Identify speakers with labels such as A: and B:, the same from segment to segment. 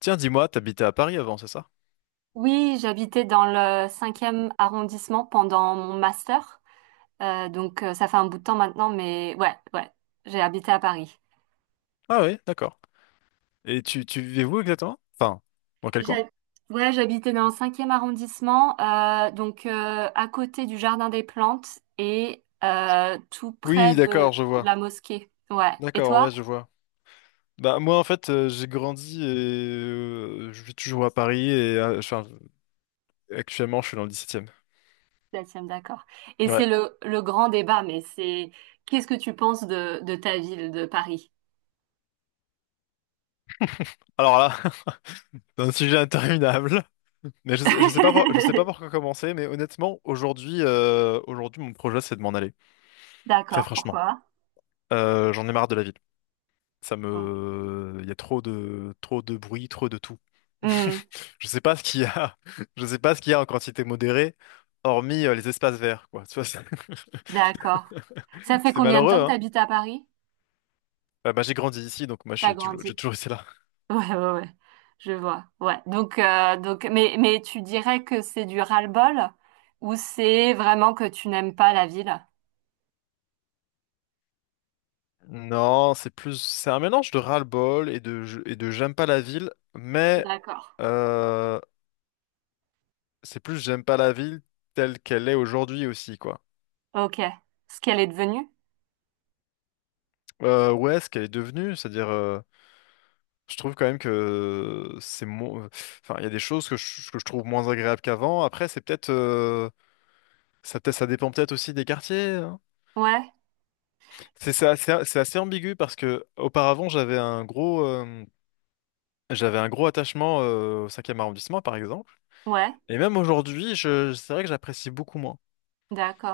A: Tiens, dis-moi, t'habitais à Paris avant, c'est ça?
B: Oui, j'habitais dans le cinquième arrondissement pendant mon master. Ça fait un bout de temps maintenant, mais ouais, j'ai habité à Paris.
A: Ah oui, d'accord. Et tu vivais où exactement? Enfin, dans quel coin?
B: J'ai- Ouais, j'habitais dans le cinquième arrondissement, à côté du Jardin des Plantes et tout près
A: Oui,
B: de
A: d'accord, je vois.
B: la mosquée. Ouais. Et
A: D'accord,
B: toi?
A: ouais, je vois. Bah moi en fait j'ai grandi et je vis toujours à Paris et enfin, actuellement je suis dans le dix-septième.
B: Septième, d'accord. Et
A: Ouais.
B: c'est le grand débat, mais c'est qu'est-ce que tu penses de ta ville, de Paris?
A: Alors là, c'est un sujet interminable. Mais je sais pas, je sais pas par quoi commencer. Mais honnêtement, aujourd'hui, mon projet, c'est de m'en aller. Très
B: D'accord,
A: franchement,
B: pourquoi?
A: J'en ai marre de la ville.
B: Bon.
A: Il y a trop de bruit, trop de tout.
B: Hmm.
A: Je sais pas ce qu'il y a. Je sais pas ce qu'il y a en quantité modérée, hormis les espaces verts, quoi. Tu vois, c'est
B: D'accord. Ça fait
A: c'est
B: combien de
A: malheureux,
B: temps que
A: hein.
B: t'habites à Paris?
A: Bah, j'ai grandi ici, donc moi,
B: T'as grandi.
A: j'ai toujours été là.
B: Ouais, ouais, ouais. Je vois. Ouais. Mais tu dirais que c'est du ras-le-bol ou c'est vraiment que tu n'aimes pas la ville?
A: Non, c'est plus, c'est un mélange de ras-le-bol et et de j'aime pas la ville, mais
B: D'accord.
A: euh, c'est plus j'aime pas la ville telle qu'elle est aujourd'hui aussi, quoi.
B: Ok. Ce qu'elle est devenue?
A: Ouais, ce qu'elle est devenue, c'est-à-dire, je trouve quand même que c'est moins. Enfin, il y a des choses que je trouve moins agréables qu'avant. Après, c'est peut-être ça, peut ça dépend peut-être aussi des quartiers, hein.
B: Ouais.
A: C'est assez, c'est assez ambigu parce que auparavant j'avais un gros attachement au cinquième arrondissement par exemple.
B: Ouais.
A: Et même aujourd'hui, je, c'est vrai que j'apprécie beaucoup moins.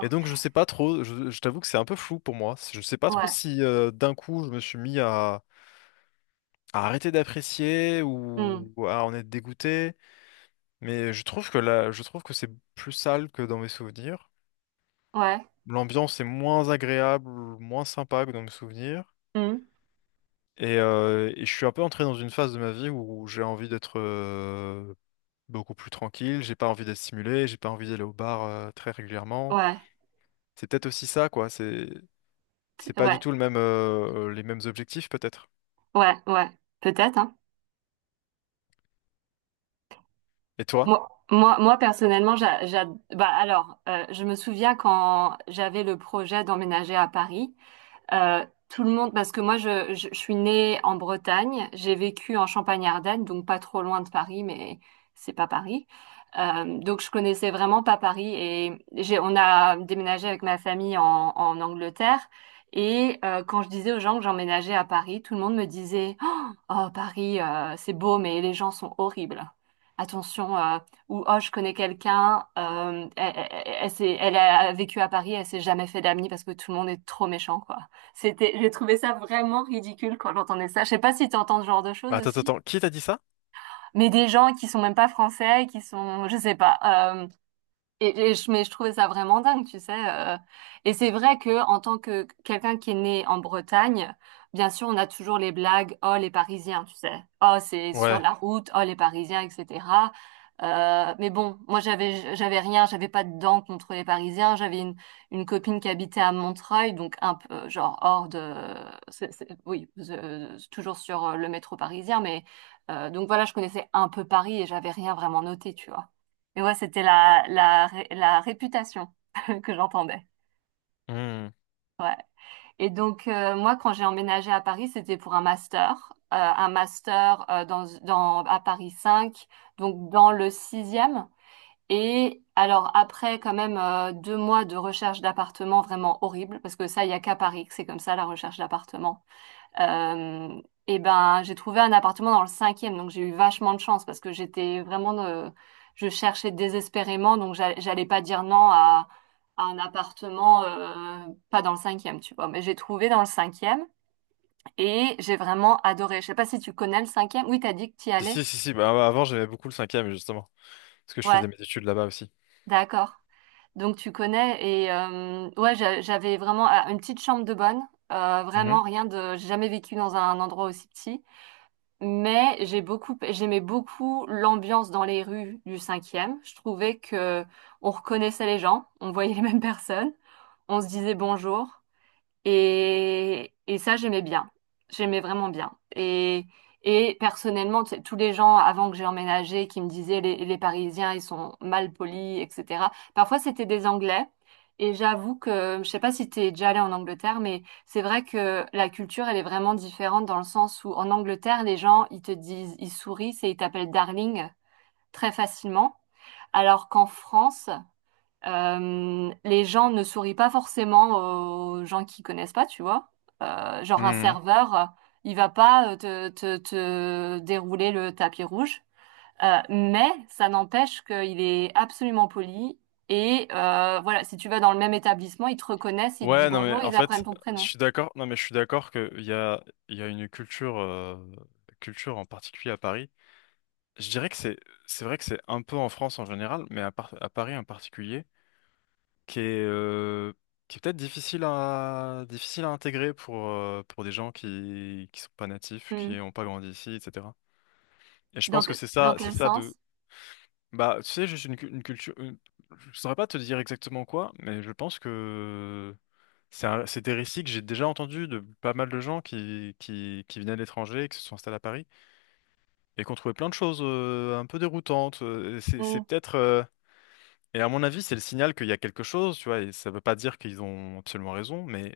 A: Et donc, je sais pas trop, je t'avoue que c'est un peu flou pour moi. Je sais pas trop
B: Ouais.
A: si d'un coup je me suis mis à arrêter d'apprécier
B: Hmm.
A: ou à en être dégoûté. Mais je trouve que là, je trouve que c'est plus sale que dans mes souvenirs.
B: Ouais.
A: L'ambiance est moins agréable, moins sympa que dans mes souvenirs.
B: Hmm.
A: Et je suis un peu entré dans une phase de ma vie où j'ai envie d'être beaucoup plus tranquille, j'ai pas envie d'être stimulé, j'ai pas envie d'aller au bar très régulièrement.
B: Ouais.
A: C'est peut-être aussi ça, quoi. C'est pas du
B: Ouais.
A: tout le même les mêmes objectifs peut-être.
B: Ouais. Ouais. Peut-être, hein.
A: Et toi?
B: Moi, personnellement, je me souviens quand j'avais le projet d'emménager à Paris. Tout le monde, parce que moi, je suis née en Bretagne, j'ai vécu en Champagne-Ardenne, donc pas trop loin de Paris, mais c'est pas Paris. Donc je connaissais vraiment pas Paris et j'ai, on a déménagé avec ma famille en Angleterre. Et quand je disais aux gens que j'emménageais à Paris, tout le monde me disait, oh, Paris, c'est beau, mais les gens sont horribles. Attention, ou oh, je connais quelqu'un, elle a vécu à Paris, elle s'est jamais fait d'amis parce que tout le monde est trop méchant, quoi. C'était, j'ai trouvé ça vraiment ridicule quand j'entendais ça. Je sais pas si tu entends ce genre de choses
A: Attends, attends,
B: aussi,
A: attends. Qui t'a dit ça?
B: mais des gens qui sont même pas français, qui sont, je sais pas. euh, mais je trouvais ça vraiment dingue, tu sais. Et c'est vrai que en tant que quelqu'un qui est né en Bretagne, bien sûr, on a toujours les blagues, oh les Parisiens, tu sais. Oh c'est sur
A: Ouais.
B: la route, oh les Parisiens, etc. Mais bon, moi j'avais rien, j'avais pas de dents contre les Parisiens. J'avais une copine qui habitait à Montreuil, donc un peu genre hors de, oui, toujours sur le métro parisien, mais voilà, je connaissais un peu Paris et j'avais rien vraiment noté, tu vois. Et ouais, c'était la réputation que j'entendais.
A: Hmm.
B: Ouais. Et donc, moi, quand j'ai emménagé à Paris, c'était pour un master. Un master à Paris 5, donc dans le sixième. Et alors, après, quand même, deux mois de recherche d'appartement vraiment horrible, parce que ça, il n'y a qu'à Paris que c'est comme ça, la recherche d'appartement. Euh, et ben, j'ai trouvé un appartement dans le cinquième, donc j'ai eu vachement de chance parce que j'étais vraiment, je cherchais désespérément, donc j'allais pas dire non à, à un appartement pas dans le cinquième, tu vois. Mais j'ai trouvé dans le cinquième et j'ai vraiment adoré. Je sais pas si tu connais le cinquième. Oui, t'as dit que t'y
A: Si,
B: allais.
A: si, si, si. Bah, avant, j'aimais beaucoup le cinquième, justement. Parce que je
B: Ouais,
A: faisais mes études là-bas aussi.
B: d'accord. Donc tu connais et ouais, j'avais vraiment ah, une petite chambre de bonne.
A: Mhm.
B: Vraiment rien de, j'ai jamais vécu dans un endroit aussi petit. Mais j'aimais beaucoup l'ambiance dans les rues du cinquième. Je trouvais que on reconnaissait les gens, on voyait les mêmes personnes, on se disait bonjour. Et ça, j'aimais bien. J'aimais vraiment bien. Et personnellement, tu sais, tous les gens avant que j'ai emménagé qui me disaient les Parisiens, ils sont mal polis, etc. Parfois, c'était des Anglais. Et j'avoue que, je sais pas si t'es déjà allé en Angleterre, mais c'est vrai que la culture, elle est vraiment différente dans le sens où en Angleterre, les gens, ils te disent, ils sourient et ils t'appellent darling très facilement. Alors qu'en France, les gens ne sourient pas forcément aux gens qui connaissent pas, tu vois. Genre un
A: Mhm.
B: serveur, il va pas te dérouler le tapis rouge. Mais ça n'empêche qu'il est absolument poli. Et voilà, si tu vas dans le même établissement, ils te reconnaissent, ils te disent
A: Ouais, non, mais
B: bonjour,
A: en
B: ils apprennent
A: fait,
B: ton
A: je
B: prénom.
A: suis d'accord. Non, mais je suis d'accord qu'il y a, il y a une culture, culture en particulier à Paris. Je dirais que c'est vrai que c'est un peu en France en général, mais à Paris en particulier, qui est, euh, qui est peut-être difficile à, difficile à intégrer pour des gens qui sont pas natifs, qui
B: Hmm.
A: n'ont pas grandi ici, etc. Et je
B: Dans,
A: pense que c'est
B: dans
A: ça, c'est
B: quel
A: ça.
B: sens?
A: Bah, tu sais, juste une culture, une. Je saurais pas te dire exactement quoi, mais je pense que c'est des récits que j'ai déjà entendus de pas mal de gens qui venaient de l'étranger, et qui se sont installés à Paris, et qui ont trouvé plein de choses un peu déroutantes, c'est
B: Mm,
A: peut-être, euh. Et à mon avis, c'est le signal qu'il y a quelque chose, tu vois, et ça veut pas dire qu'ils ont absolument raison, mais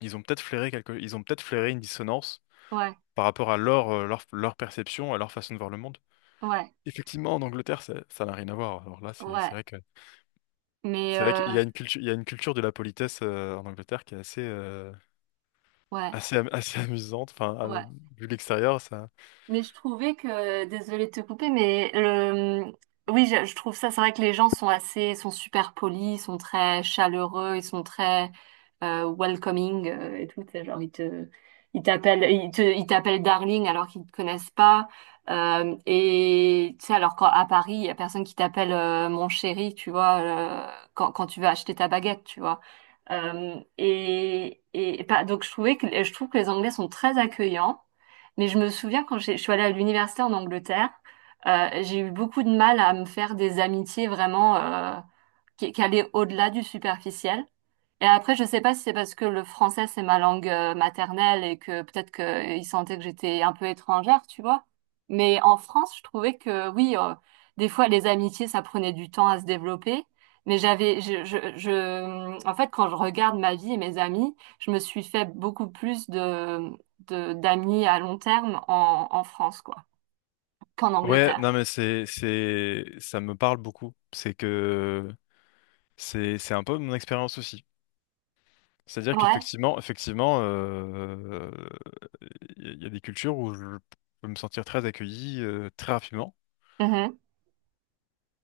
A: ils ont peut-être flairé quelque... ils ont peut-être flairé une dissonance
B: ouais,
A: par rapport à leur, leur, leur perception, à leur façon de voir le monde.
B: ouais,
A: Effectivement, en Angleterre, ça ça n'a rien à voir. Alors là, c'est
B: ouais.
A: vrai que.
B: Mais
A: C'est vrai qu'il y a une culture, il y a une culture de la politesse en Angleterre qui est assez,
B: ouais,
A: assez, assez amusante. Enfin,
B: ouais.
A: vu l'extérieur, ça.
B: Mais je trouvais que, désolée de te couper, mais le, oui, je trouve ça, c'est vrai que les gens sont assez, sont super polis, ils sont très chaleureux, ils sont très welcoming et tout. C'est Genre, ils t'appellent darling alors qu'ils te connaissent pas. Et tu sais, alors qu'à Paris, il y a personne qui t'appelle mon chéri, tu vois, quand tu vas acheter ta baguette, tu vois. Donc je trouve que les Anglais sont très accueillants. Mais je me souviens je suis allée à l'université en Angleterre, j'ai eu beaucoup de mal à me faire des amitiés vraiment qui allaient au-delà du superficiel. Et après, je sais pas si c'est parce que le français, c'est ma langue maternelle et que peut-être qu'ils sentaient que j'étais un peu étrangère, tu vois. Mais en France, je trouvais que oui, des fois, les amitiés, ça prenait du temps à se développer. Mais j'avais, je, en fait, quand je regarde ma vie et mes amis, je me suis fait beaucoup plus d'amis à long terme en France, quoi, qu'en
A: Ouais,
B: Angleterre.
A: non, mais c'est, ça me parle beaucoup. C'est que c'est un peu mon expérience aussi. C'est-à-dire
B: Ouais.
A: qu'effectivement, effectivement, il y a des cultures où je peux me sentir très accueilli très rapidement.
B: Mhm.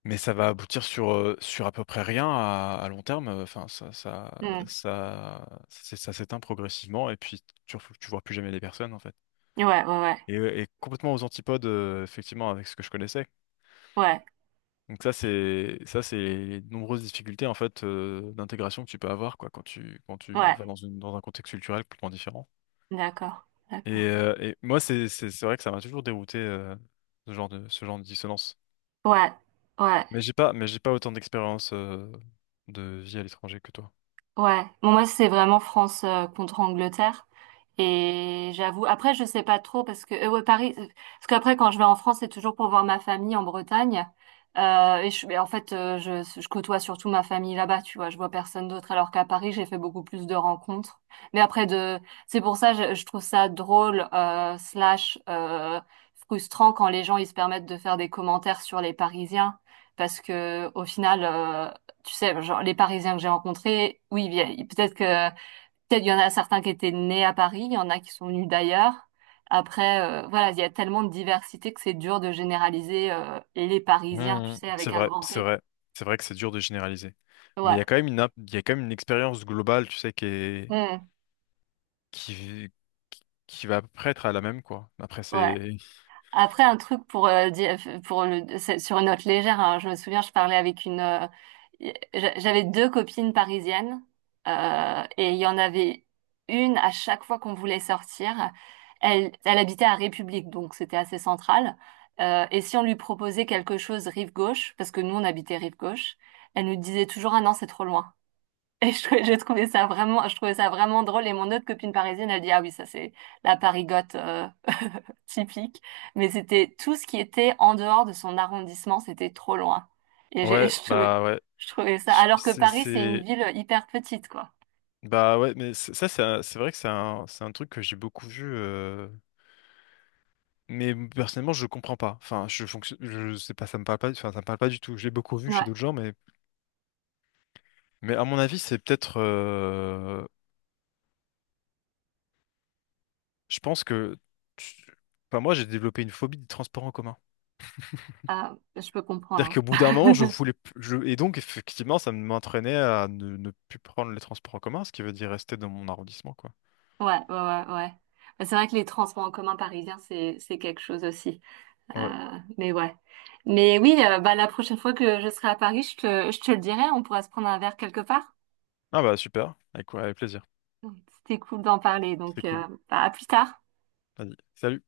A: Mais ça va aboutir sur, sur à peu près rien à, à long terme. Enfin, ça, ça s'éteint progressivement et puis tu vois plus jamais les personnes en fait.
B: Mhm. Ouais, ouais, ouais.
A: Et complètement aux antipodes, effectivement, avec ce que je connaissais.
B: Ouais,
A: Donc ça, c'est les nombreuses difficultés en fait d'intégration que tu peux avoir quoi quand tu
B: ouais.
A: vas dans une dans un contexte culturel complètement différent.
B: D'accord, d'accord.
A: Et moi, c'est c'est vrai que ça m'a toujours dérouté ce genre de dissonance.
B: Ouais, ouais.
A: Mais j'ai pas autant d'expérience de vie à l'étranger que toi.
B: Ouais. Bon, moi, c'est vraiment France contre Angleterre. Et j'avoue, après, je sais pas trop parce que ouais, Paris, parce qu'après, quand je vais en France, c'est toujours pour voir ma famille en Bretagne. Mais en fait, je côtoie surtout ma famille là-bas, tu vois. Je vois personne d'autre, alors qu'à Paris, j'ai fait beaucoup plus de rencontres. Mais c'est pour ça, je trouve ça drôle, slash, frustrant quand les gens ils se permettent de faire des commentaires sur les Parisiens, parce que au final, tu sais, genre, les Parisiens que j'ai rencontrés, oui, peut-être que Peut-être il y en a certains qui étaient nés à Paris, il y en a qui sont venus d'ailleurs. Après, voilà, il y a tellement de diversité que c'est dur de généraliser les Parisiens, tu
A: Mhm.
B: sais,
A: C'est
B: avec un
A: vrai,
B: grand
A: c'est
B: P.
A: vrai. C'est vrai que c'est dur de généraliser. Mais il y
B: Ouais.
A: a quand même il y a quand même une expérience globale, tu sais, qui est,
B: Mm.
A: qui, qui va à peu près être à la même, quoi. Après,
B: Ouais.
A: c'est...
B: Après, un truc pour, c'est sur une note légère, hein. Je me souviens, je parlais avec une, j'avais deux copines parisiennes, et il y en avait une à chaque fois qu'on voulait sortir. Elle, elle habitait à République, donc c'était assez central. Et si on lui proposait quelque chose rive gauche, parce que nous on habitait rive gauche, elle nous disait toujours, ah non, c'est trop loin. Et je trouvais ça vraiment, je trouvais ça vraiment drôle. Et mon autre copine parisienne, elle dit, ah oui, ça c'est la parigote typique. Mais c'était tout ce qui était en dehors de son arrondissement, c'était trop loin. Et
A: Ouais, bah ouais.
B: je trouvais ça. Alors que
A: C'est...
B: Paris, c'est une ville hyper petite, quoi.
A: Bah ouais, mais ça, c'est vrai que c'est un truc que j'ai beaucoup vu, euh. Mais personnellement, je comprends pas. Enfin, je fonctionne, je sais pas, ça me parle pas, enfin, ça me parle pas du tout. Je l'ai beaucoup vu chez
B: Ouais,
A: d'autres gens, mais à mon avis, c'est peut-être, je pense que, tu- enfin, moi, j'ai développé une phobie des transports en commun.
B: ah, je peux
A: C'est-à-dire
B: comprendre,
A: qu'au bout d'un moment, je
B: hein.
A: voulais, plus- je, et donc, effectivement, ça m'entraînait à ne plus prendre les transports en commun, ce qui veut dire rester dans mon arrondissement, quoi.
B: Ouais, ouais, ouais, ouais. Mais c'est vrai que les transports en commun parisiens, c'est quelque chose aussi.
A: Ouais.
B: Mais ouais. Mais oui, bah, la prochaine fois que je serai à Paris, je te le dirai, on pourra se prendre un verre quelque part.
A: Ah bah, super. Avec, ouais, avec plaisir.
B: C'était cool d'en parler,
A: C'était
B: donc
A: cool.
B: bah, à plus tard.
A: Vas-y. Salut.